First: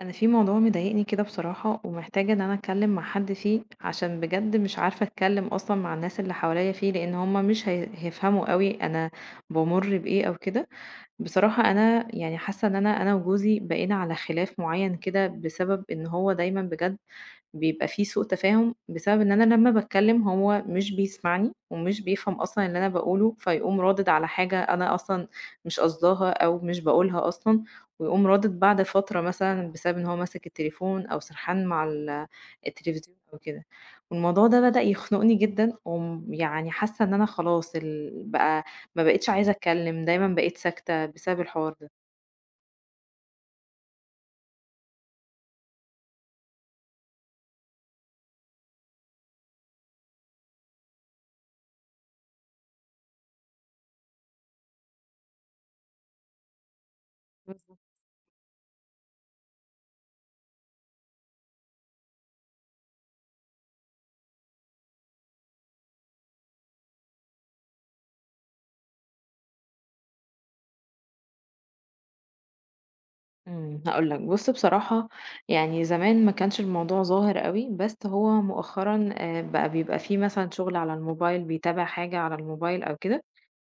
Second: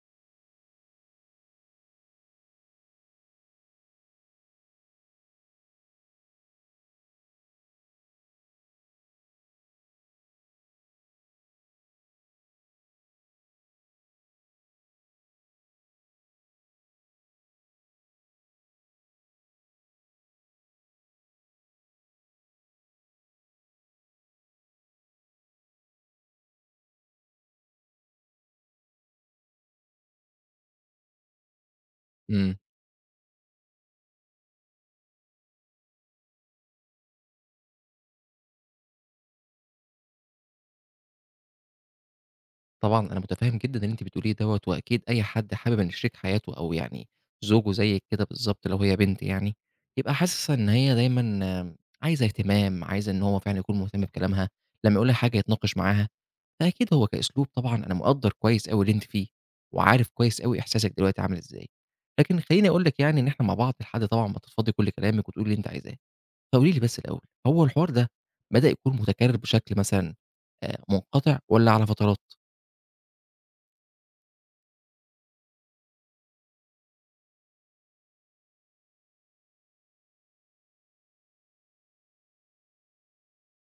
انا في موضوع مضايقني كده بصراحة ومحتاجة ان انا اتكلم مع حد فيه، عشان بجد مش عارفة اتكلم اصلا مع الناس اللي حواليا فيه، لان هما مش هيفهموا قوي انا بمر بايه او كده. بصراحة انا يعني حاسة ان انا انا وجوزي بقينا على خلاف معين كده، بسبب ان هو دايما بجد بيبقى في سوء تفاهم، بسبب إن أنا لمّا باتكلّم هو مش بيسمعني ومش بيفهم أصلًا اللي أنا باقوله، فيقوم رادد على حاجة أنا أصلًا مش قصداها أو مش باقولها أصلًا، ويقوم رادد بعد فترة مثلًا بسبب إن هو ماسك التليفون أو سرحان مع إمم، التلفزيون أو كده. والموضوع ده بدأ يخنقني جدًا، يعني حاسة إن أنا خلاص بقى ما بقيتش عايزة أتكلّم، دايمًا بقيت ساكتة بسبب الحوار طبعًا أنا متفهم جدًا اللي أنتِ بتقوليه دوّة، وأكيد أي حد حابب إن شريك حياته أو يعني زوجه زيِّك كده بالضبط لو هي بنت يعني، يبقى حاسِس إن هي دايمًا آه، عايزة اهتمام، عايزة إن هو فعلًا يكون مهتم بكلامها، لمّا يقول لها حاجة يتناقش معاها، فأكيد هو كأسلوب ده. طبعًا أنا مقدّر كويس أوي اللي أنتِ فيه، وعارف كويس أوي إحساسِك دلوقتي عامل إزاي. لكن خلّيني أقول لِك يعني إن إحنا مع بعض لحد طبعًا ما تفضفضي كل كلامِك وتقولي اللي أنتِ عايزاه. فقولي لي بس الأول، هو الحوار ده بدأ يكون متكرر بشكل مثلًا منقطع والّا على فترات؟ إمم، هاقول لك بُص بصراحة، يعني زمان ما كانش الموضوع ظاهر أوي، بس هو مؤخرًا بقى بيبقى في مثلًا شغل على الموبايل، بيتابع حاجة على الموبايل أو كده،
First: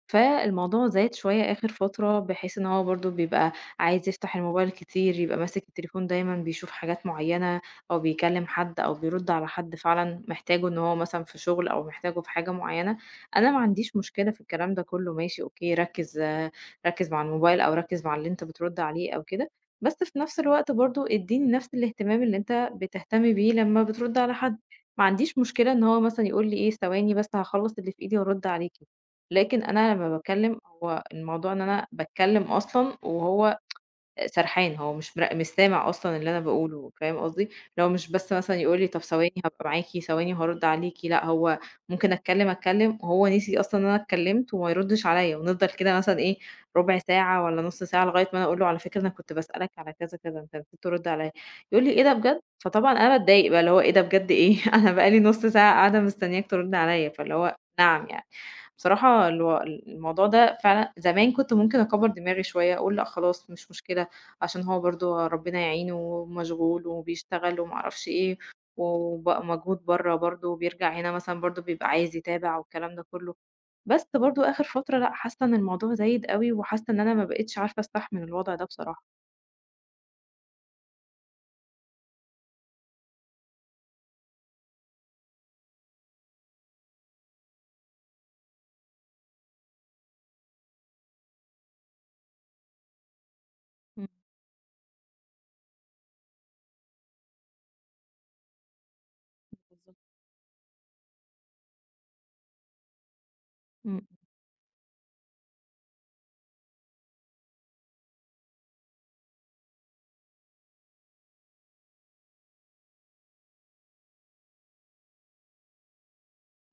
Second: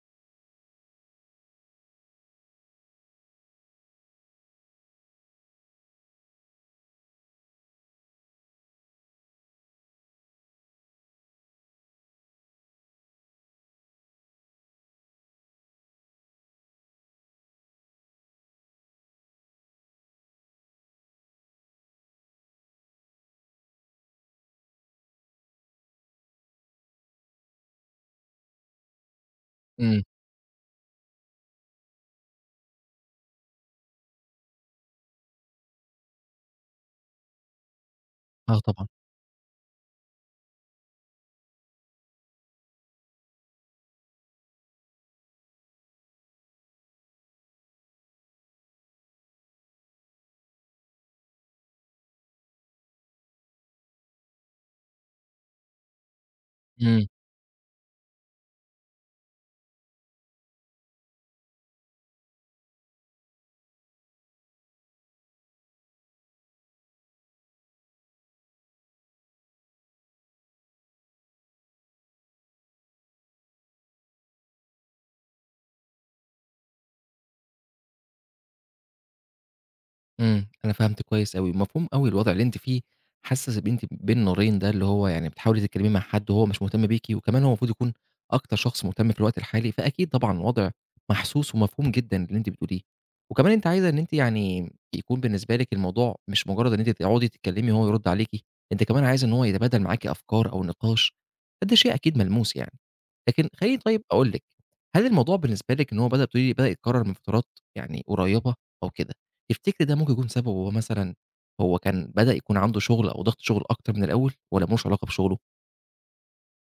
فالموضوع زاد شوية آخر فترة، بحيث إن هو برضه بيبقى عايز يفتح الموبايل كتير، يبقى ماسك التليفون دايما، بيشوف حاجات معينة أو بيكلم حد أو بيرد على حد فعلا محتاجه، إن هو مثلا في شغل أو محتاجه في حاجة معينة. أنا ما عنديش مشكلة في الكلام ده كله، ماشي أوكي، ركز آه، ركز مع الموبايل أو ركز مع اللي أنت بترد عليه أو كده، بس في نفس الوقت برضه اديني نفس الاهتمام اللي أنت بتهتم بيه لما بترد على حد. ما عنديش مشكلة إن هو مثلا يقول لي إيه، ثواني بس هخلص اللي في إيدي وأرد عليكي، لكن أنا إمم، لمّا باتكلّم هو الموضوع إن أنا باتكلّم أصلًا وهو سرحان، هو مش سامع أصلًا اللي أنا باقوله، فاهم قصدي؟ اللي هو مش بس مثلًا آه يقول طبعًا، لي طب ثواني هابقى معاكِ، ثواني وهارُد عليكِ، لأ، هو ممكن أتكلم، أتكلم وهو نسي أصلًا إن أنا اتكلمت وما يردش عليَّ، ونفضل كده مثلًا إيه، ربع ساعة والّا نُص ساعة لغاية ما أنا أقول له على فكرة أنا كنت باسألك على كذا، كذا، أنت نسيت ترد عليَّ، يقول لي إيه ده بجد؟ فطبعًا أنا باتضايق بقى، اللي هو إيه ده بجد إيه؟ أنا بقى لي نُص ساعة قاعدة مستنياك ترد إمم، عليَّ، فاللي هو نعم يعني. بصراحة الموضوع ده فعلًا زمان كنت ممكن أكبّر دماغي شوية، أقول لأ خلاص مش مشكلة، عشان هو برضه ربنا يعينه مشغول وبيشتغل وما اعرفش إيه، وبقى مجهود برّه برضه، وبيرجع هنا مثلًا برضه بيبقى عايز يتابع والكلام ده كلّه، بس برضه آخر فترة لأ، حاسة إن الموضوع زايد أوي، وحاسة إن أنا ما بقيتش عارفة أستحمل الوضع ده بصراحة. إمم، أنا فهمت كويس أوي، مفهوم أوي الوضع اللي أنتِ فيه، حاسة إن أنتِ بين نارين ده، اللي هو يعني بتحاولي تتكلمي مع حد وهو مش مهتم بيكِ، وكمان هو المفروض يكون أكتر شخص مهتم في الوقت الحالي، فأكيد طبعًا وضع محسوس ومفهوم جدًا اللي أنتِ بتقوليه، وكمان أنتِ عايزة إن إمم، أنتِ يعني يكون بالنسبة لِك الموضوع مش مجرد إن أنتِ تقعدي تتكلمي وهو يرد عليكِ، أنتِ كمان عايزة إن هو يتبادل بالضبط، معاكِ أفكار أو نقاش، فده شيء أكيد ملموس يعني. لكن خلّيني طيب إمم. أقول لِك، هل الموضوع بالنسبة لِك إن هو بدأ بتقولي بدأ يتكرر من فترات يعني قريبة أو كده، تفتكري ده ممكن يكون سببه هو مثلًا هو كان بدأ يكون عنده شغل أو ضغط شغل أكتر من الأول والّا ما لوش علاقة بشغله؟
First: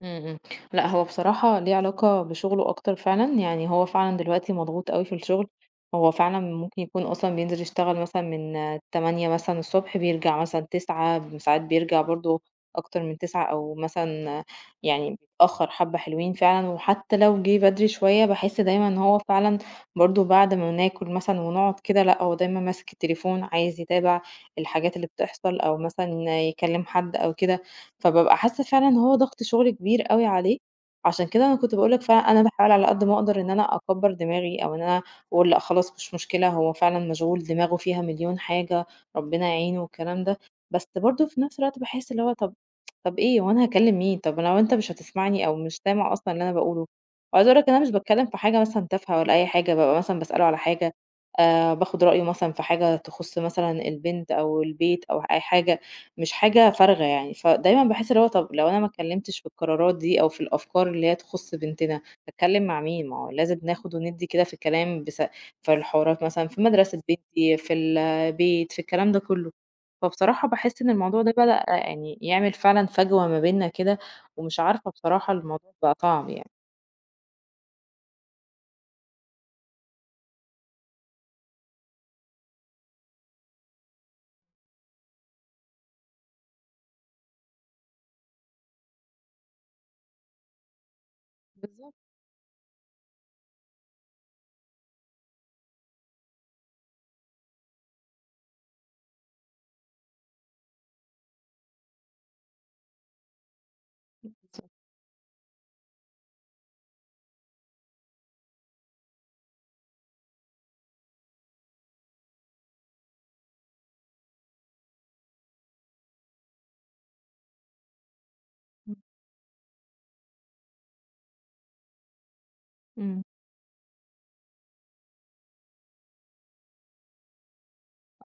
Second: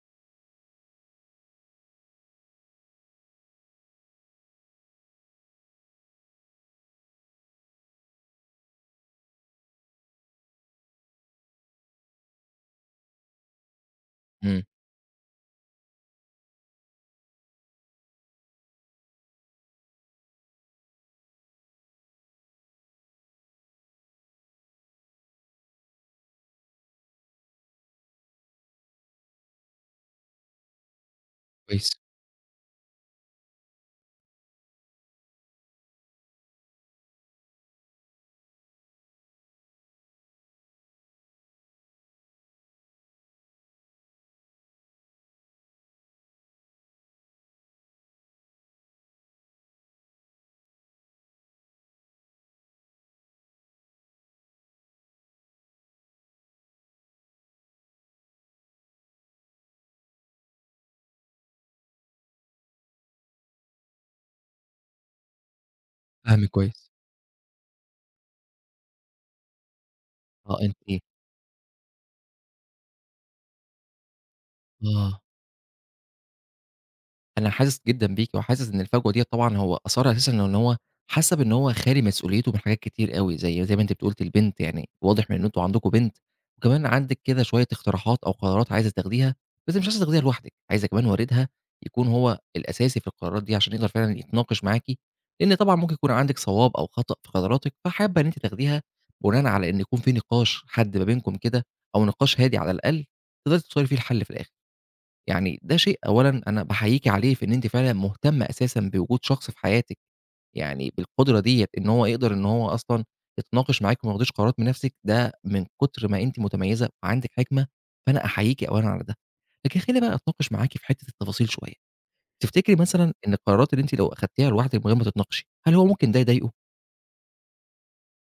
إمم، إمم. لأ، هو بصراحة ليه علاقة بشغله أكتر فعلًا، يعني هو فعلًا دلوقتي مضغوط أوي في الشغل، هو فعلًا ممكن يكون أصلًا بينزل يشتغل مثلًا من 08:00 مثلًا الصبح، بيرجع مثلًا 09:00 ساعات، بيرجع برضه أكتر من 09:00 أو مثلًا آه، إمم، يعني بيتأخر حبة حلوين فعلًا، وحتى لو جه بدري شوية باحس دايمًا إن هو فعلًا برضه بعد ما ناكل مثلًا ونقعد كده، لأ، هو دايمًا ماسك التليفون عايز يتابع الحاجات اللي بتحصل أو مثلًا يكلم حد أو كده. فبابقى حاسة فعلًا إن هو ضغط شغل كبير أوي عليه، عشان كده أنا كنت كويس، باقول لك فعلًا أنا باحاول على قد ما أقدر إن أنا أكبّر دماغي أو إن أنا أقول لأ خلاص مش مشكلة، هو فعلًا مشغول دماغه فيها مليون حاجة، ربنا يعينه والكلام ده، بس برضه في نفس الوقت باحس اللي هو طب إيه هو أنا هاكلّم مين؟ طب لو أنت مش هتسمعني أو مش سامع أصلًا اللي أنا باقوله، وعايزة أقول لك إن أنا مش باتكلّم في حاجة مثلًا تافهة ولا أي حاجة، بابقى مثلًا باسأله على حاجة، باخد رأيه مثلًا في حاجة تخُص مثلًا البنت أو البيت أو أي حاجة، مش حاجة فارغة يعني، فدايمًا باحس اللي هو طب لو أنا ما اتكلمتش في القرارات دي أو في الأفكار اللي هي تخُص بنتنا، هاتكلم مع مين؟ ما هو لازم ناخد وندّي كده في الكلام، بس في الحوارات مثلًا فاهمِك في كويس. مدرسة بنتي، في البيت، في الكلام ده كله. فبصراحة آه، باحس إن أنتِ الموضوع ده بدأ يعني يعمل فعلًا فجوة ما بيننا كده، ومش عارفة آه. بصراحة، الموضوع بقى صعب يعني. أنا حاسس جدًا بيكِ، وحاسس إن الفجوة ديّة طبعًا هو أثرها أساسًا إن هو حسّ بإن هو خالي مسؤوليته من حاجات كتير أوي، زي ما أنتِ قُلتِ البنت، يعني واضح من إن أنتم عندكم بنت، وكمان عندِك كده شوية اقتراحات أو قرارات عايزة تاخديها، بس مش عايزة تاخديها لوحدِك، عايزة كمان والدها بالضبط، يكون هو الأساسي في القرارات دي عشان يقدر فعلًا يتناقش معاكِ، لإن طبعًا ممكن يكون عندِك صواب أو خطأ في قراراتِك، فحابة إن أنتِ تاخديها بناءً على إن يكون في نقاش حاد ما بينكم كده، أو نقاش هادي على الأقل تقدري توصلي فيه لحل في الآخر. يعني ده شيء أولًا أنا باحييكِ عليه في إن أنتِ فعلًا مهتمة أساسًا بوجود شخص في حياتِك، يعني بالقدرة ديّة إن هو يقدر إن هو أصلًا يتناقش معاكِ وما ياخديش قرارات بنفسِك، ده من كتر ما أنتِ متميزة وعندِك حكمة، فأنا أحييكِ أولًا إمم، على ده. لكن خليني بقى أتناقش معاكِ في حتة التفاصيل شوية، تفتكري مثلًا إمم. إن القرارات اللي أنتِ لو أخدتيها لوحدِك من غير ما تتناقشي، هل هو ممكن ده يضايقه؟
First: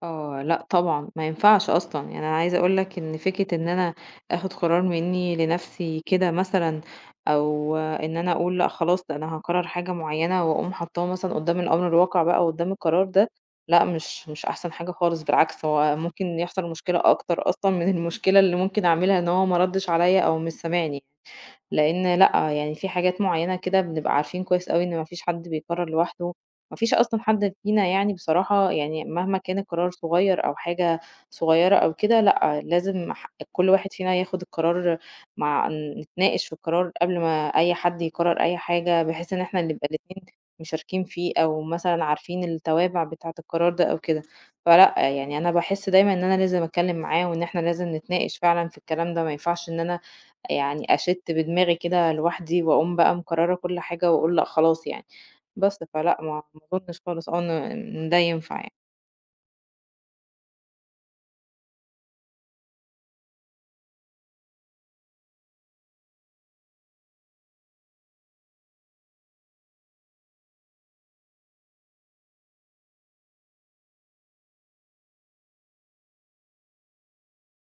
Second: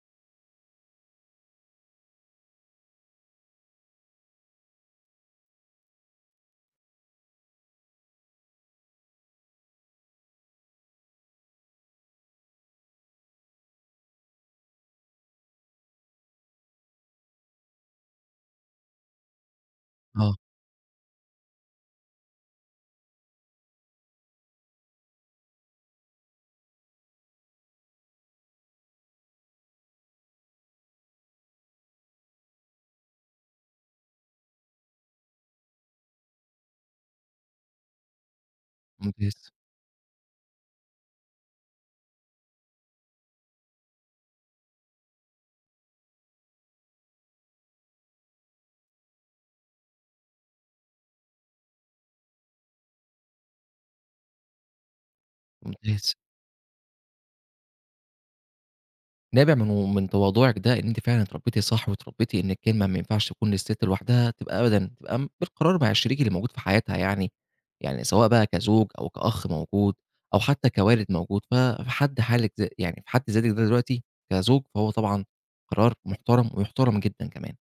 آه، لأ طبعًا، ما ينفعش أصلًا، يعني أنا عايزة أقول لك إن فكرة إن أنا آخد قرار منّي لنَفْسي كده مثلًا، أو إن أنا أقول لأ خلاص ده أنا هاقرر حاجة معيّنة وأقوم حاطّاها مثلًا قُدّام الأمر الواقع بقى وقُدّام القرار ده، لأ، مش أحسن حاجة خالص، بالعكس، هو ممكن يحصل مشكلة أكتر أصلًا من المشكلة اللي ممكن أعملها إن هو ما ردّش عليّا آه، أو مش سامعني. لأن لأ، يعني في حاجات معيّنة كده بنبقى عارفين كويس أوي إن ما فيش حد بيقرّر لوحده، ما فيش أصلًا حد فينا، يعني بصراحة يعني مهما كان القرار صغير أو حاجة صغيّرة أو كده، لأ، لازم كل واحد فينا ياخد القرار، مع نتناقش في القرار قبل ما أي حد يقرّر أي حاجة، بحيث إن ممتاز، إحنا نبقى الاتنين مشاركين فيه، أو مثلًا عارفين التوابع بتاعة القرار ده أو كده. فلأ، يعني أنا باحس دايمًا إن أنا لازم أتكلّم معاه، وإن إحنا لازم نتناقش فعلًا في الكلام ده، ما ينفعش إن أنا يعني أشِت بدماغي كده لوحدي وأقوم بقى مقررة كل حاجة وأقول لأ خلاص يعني، بس ممتاز. فلأ ما أظنش خالص آه إن ده ينفع يعني. نابع من تواضعِك ده إن أنتِ فعلًا اتربيتِ صح، واتربيتِ إن الكلمة ما ينفعش تكون للست لوحدها، تبقى أبدًا تبقى م بالقرار مع الشريك اللي موجود في حياتها يعني، يعني سواء بقى كزوج أو كأخ موجود أو حتى كوالد موجود، ف في حد حالِك ذ يعني في حد ذاتِك ده دلوقتي كزوج، فهو طبعًا قرار محترم ويُحترم جدًا كمان.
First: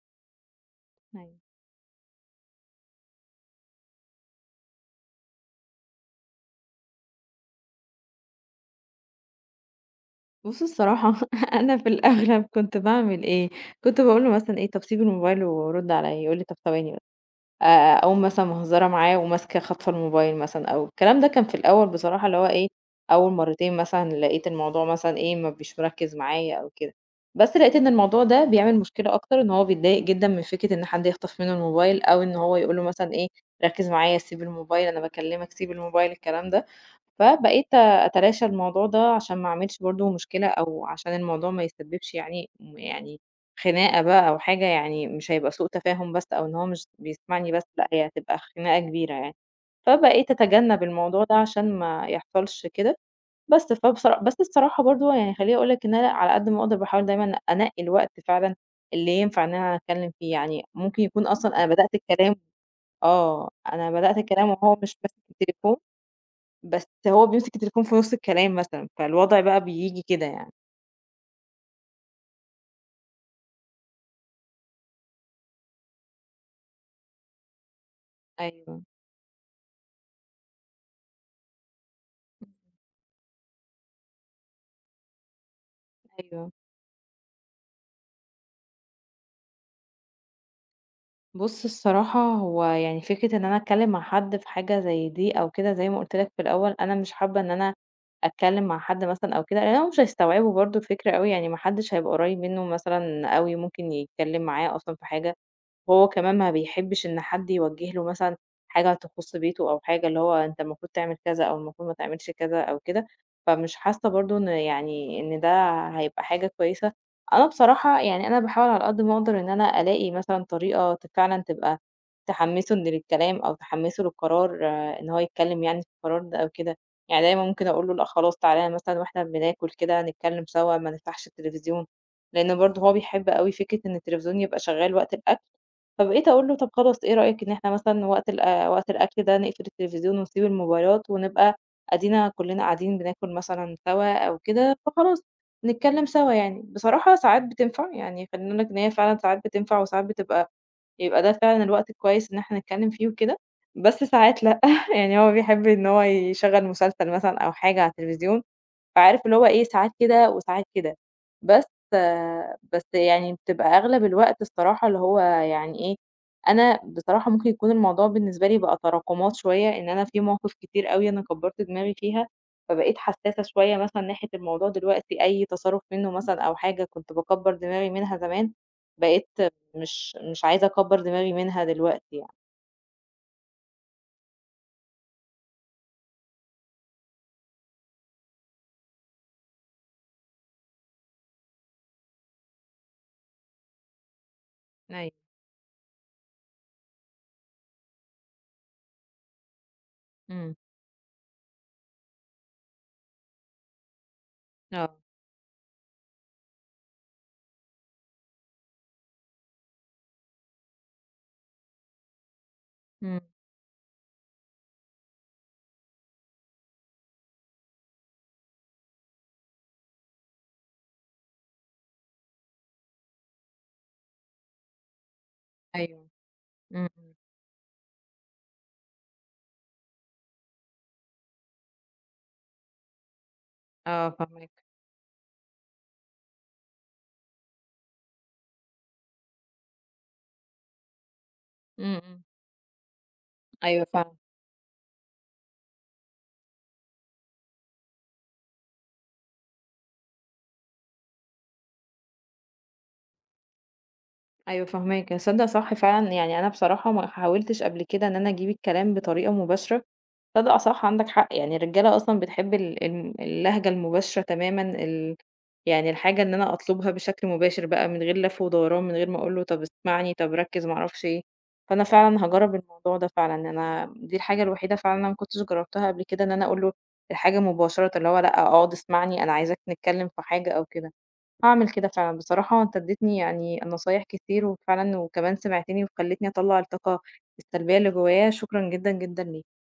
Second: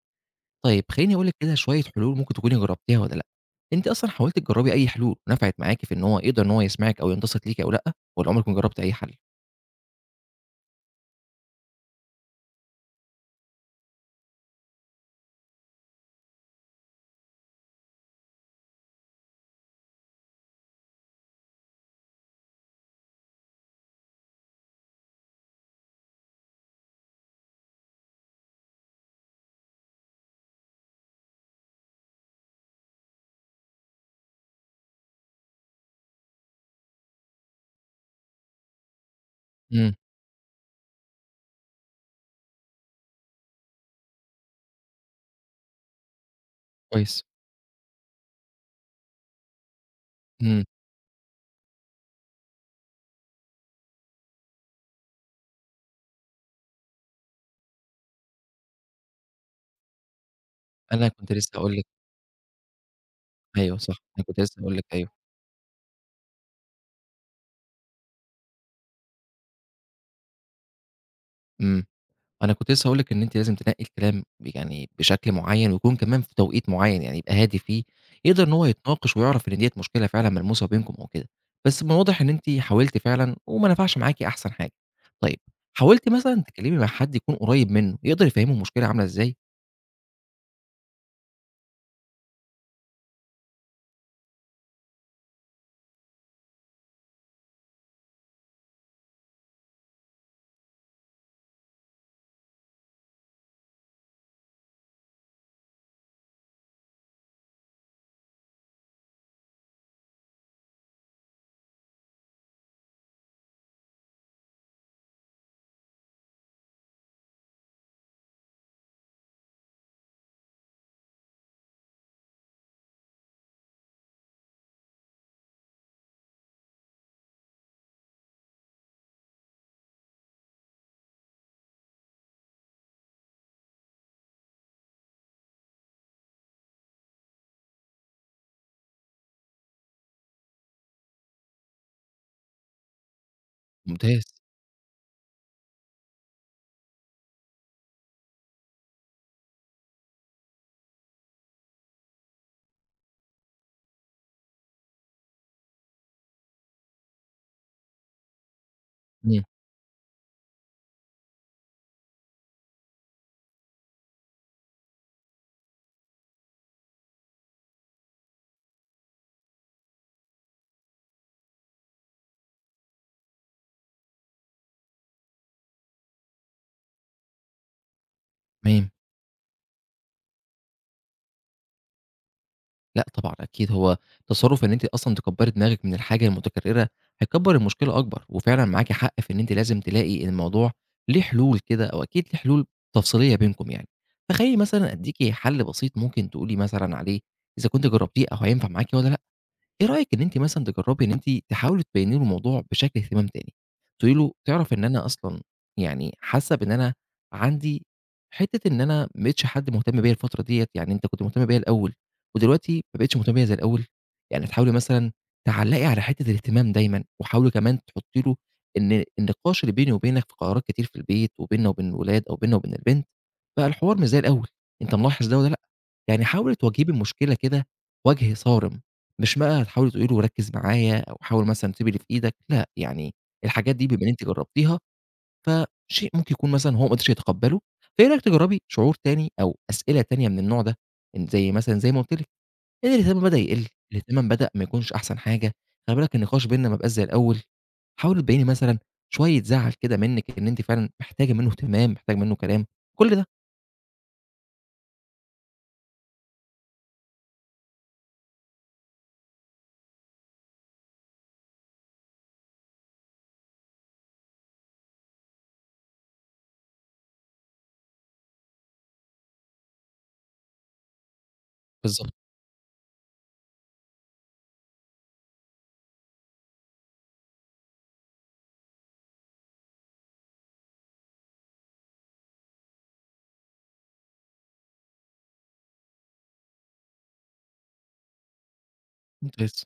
طيب خلّيني أقول لِك أيوه. كده شوية حلول ممكن تكوني جربتيها والّا لأ، أنتِ أصلًا حاولتِ تجربي أي حلول نفعت معاكِ في إن هو يقدر إن هو يسمعِك أو ينتصت ليكِ أو لأ، والّا عمرِك ما جربتِ أي حل؟ بُص الصراحة أنا في الأغلب كنت باعمل إيه، كنت باقول له مثلًا إيه، طَب سيب الموبايل ورُد عليَّ، يقول لي طَب ثواني بس. آآ أقوم مثلًا مهزرة معاه وماسكة خاطفة الموبايل مثلًا، أو الكلام ده كان في الأول بصراحة اللي هو إيه، أول مرتين مثلًا لقيت الموضوع مثلًا إيه، ما بيش مركّز معايا أو كده، بس لقيت إن الموضوع ده بيعمل مشكلة أكتر، إن هو بيتضايق جدًا من فكرة إن حد يخطف منه الموبايل، أو إن هو يقول له مثلًا إيه، ركّز معايا، سيب الموبايل، أنا باكلمك، سيب الموبايل، الكلام ده، فبقيت أتلاشى الموضوع ده عشان ما أعملش إمم، برضه مشكلة، أو عشان الموضوع ما يسببش يعني يعني خناقة بقى أو حاجة، يعني مش هيبقى سوء تفاهم بس أو إن هو مش كويس، بيسمعني بس، لأ هي هتبقى خناقة كبيرة يعني. فبقيت إمم، أتجنب الموضوع ده عشان ما يحصلش كده، بس بس الصراحة برضه يعني، خلّيني أقول لك إن أنا على قد ما أقدر باحاول دايمًا أنقي الوقت فعلًا اللي ينفع إن أنا أتكلم فيه، يعني ممكن أنا يكون كنت لسه أصلًا أنا هاقول لِك بدأت الكلام آه، أيوه أنا صح، بدأت أنا كنت الكلام لسه وهو هاقول لِك مش أيوه، ماسك التليفون، بس هو بيمسك التليفون في نُص الكلام مثلًا، فالوضع بقى بييجي كده يعني. إمم، أنا كنت لسه هاقول لِك إن أنتِ لازم تنقّي الكلام يعني بشكل معيّن، ويكون كمان في توقيت معيّن، يعني يبقى هادي فيه، يقدر إن هو أيوه، يتناقش ويعرف إن ديّة مشكلة فعلًا ملموسة بينكم أو كده، بس من الواضح إن أنتِ حاولتِ فعلًا وما نفعش معاكِ أحسن حاجة، طيب حاولتِ مثلًا أيوه. تتكلمي مع حد يكون قريب منه، يقدر يفهمه المشكلة عاملة إزاي؟ بُص الصراحة هو يعني فكرة إن أنا أتكلّم مع حد في حاجة زي دي أو كده، زي ما قُلت لك في الأول، أنا مش حابة إن أنا أتكلّم مع حد مثلًا أو كده، لإن هُم مش هيستوعبوا برضه الفكرة أوي، يعني ما حدش هيبقى قريّب منّه مثلًا أوي ممكن يتكلّم معاه أصلًا في حاجة، وهو كمان ما بيحبش إن حد يوجّه له مثلًا حاجة تخُص بيته، أو حاجة اللي هو أنت المفروض تعمل كذا أو المفروض ما تعملش كذا أو كده، فمش حاسّة برضه إن يعني إن ده هيبقى حاجة كويسة. أنا بصراحة يعني أنا باحاول على قد ما أقدر إن أنا ألاقي مثلًا طريقة فعلًا تبقى تحمّسه إن للكلام، أو تحمّسه للقرار آه، إن هو يتكلّم يعني في القرار ده أو كده. يعني دايمًا ممكن أقول له لأ خلاص، تعالَ مثلًا وإحنا بناكل كده نتكلّم سوا، ما نفتحش التليفزيون، لإن برضه هو بيحب أوي فكرة إن التليفزيون يبقى شغّال وقت الأكل. فبقيت أقول له: "طب خلاص، إيه رأيك إن إحنا مثلًا وقت وقت الأكل ده نقفل التلفزيون ونسيب الموبايلات ونبقى أدينا كلنا قاعدين بناكل مثلًا سوا ممتاز، أو كده، فخلاص نتكلم سوا يعني." بصراحة ساعات بتنفع، يعني خلّيني أقول لك إن هي فعلًا ساعات بتنفع وساعات بتبقى يبقى ده فعلًا الوقت الكويس إن إحنا نتكلم فيه وكده، بس ساعات لأ، يعني هو بيحب إن هو يشغّل مسلسل مثلًا أو حاجة على التلفزيون، فعارف اللي إمم، هو إيه، ساعات كده وساعات كده. بس آه، بس يعني بتبقى أغلب الوقت الصراحة اللي هو يعني إيه، أنا بصراحة ممكن يكون الموضوع بالنسبة لي بقى تراكمات شوية، إن أنا في مواقف كتير أوي أنا كبّرت دماغي فيها، فبقيت حسّاسة شوية مثلًا ناحية الموضوع دلوقتي، أي تصرُّف منّه مثلًا أو حاجة كنت باكبّر دماغي منها زمان، تمام. بقيت مش عايزة أكبّر دماغي منها دلوقتي يعني. لأ طبعًا أكيد، هو تصرُّف إن أنتِ أصلًا تكبّري دماغِك من الحاجة المتكرّرة، هيكبّر المشكلة أكبر، وفعلًا معاكِ حق في إن أنتِ لازم تلاقي الموضوع ليه حلول كده أو أكيد ليه حلول تفصلية بينكم يعني. فخلّيني مثلًا أيوه، أدّيكِ حَل بسيط ممكن تقولي مثلًا عليه إذا كنتِ جرّبتيه أو هينفع معاكِ والّا لأ. إيه رأيِك إن أنتِ إمم، مثلًا تجرّبي إن أنتِ تحاولي تبيّني له الموضوع بشكل اهتمام تاني، تقولي له تعرف إن آه، أنا أصلًا يعني حاسة بإن أنا عندي حتّة إن أنا ما بقيتش حد مهتم بيّا الفترة ديّة، يعني أنت كنت مهتم بيّا الأول ودلوقتي ما بقيتش إمم. مهتم بيّا زي الأول، يعني تحاولي مثلًا تعلّقي على حتّة الاهتمام دايمًا، وحاولي كمان تحطّي له إن النقاش اللي بيني وبينك في قرارات كتير في البيت وبيننا وبين الولاد أو بيننا وبين البنت، بقى الحوار مش زي الأول، أنت ملاحظ ده والّا لأ؟ أيوه، يعني حاولي إمم، تواجهي إمم، المشكلة كده وجه صارم، مش بقى هتحاولي تقولي له ركّز معايا أو حاول مثلًا تسيب اللي في إيدك، لأ، يعني الحاجات دي بما إن آه أنتِ فاهماك، جرّبتيها، فشيء ممكن يكون مثلًا هو ما قدرش يتقبّله، فإيه رأيك تجرّبي شعور تاني أو أسئلة تانية من النوع ده، إن زي مثلًا إمم، زي ما قُلت إمم، لِك ان الاهتمام بدأ يقِل، أيوه فعلًا. الاهتمام بدأ ما يكونش أحسن حاجة، خلي بالك النقاش بيننا ما بقاش زي الأول، حاولي تبيّني مثلًا شوية زعل كده منِّك إن أنتِ فعلًا محتاجة منّه اهتمام، محتاجة منّه كلام، كل ده. أيوه فاهماك، تصدّق صح فعلًا، يعني أنا بصراحة ما حاولتش قبل كده إن أنا أجيب الكلام بطريقة مباشرة، تصدّق صح عندك حق، يعني الرجالة أصلًا بتحب ال اللهجة المباشرة تمامًا، يعني الحاجة إن أنا أطلبها بشكل مباشر بقى من غير لف ودوران، من غير ما أقول له طب اسمعني، طب ركّز، ما أعرفش إيه، فأنا بالضبط. فعلًا هاجرّب الموضوع ده فعلًا، أنا دي الحاجة الوحيدة فعلًا أنا ما كنتش جرّبتها قبل كده، إن أنا أقول له الحاجة مباشرةً، اللي هو لأ اقعد اسمعني أنا عايزاك نتكلم في حاجة أو كده. هاعمل كده فعلًا، بصراحة أنت اديتني يعني نصايح كتير وفعلًا، وكمان سمعتني وخلّيتني أطلّع الطاقة السلبية اللي جوايا، شكرًا جدًا، جدًا ليك. ممتاز.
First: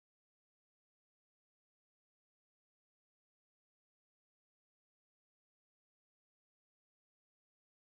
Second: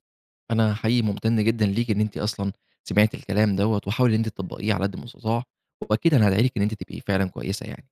أنا حقيقي ممتن جدًا ليكِ إن أنتِ أصلًا سمعتِ الكلام دوّة، وحاولي إن أنتِ تطبّقيه على قد المستطاع، وأكيد أنا هادعي لِك إن أنتِ تبقي فعلًا كويسة يعني.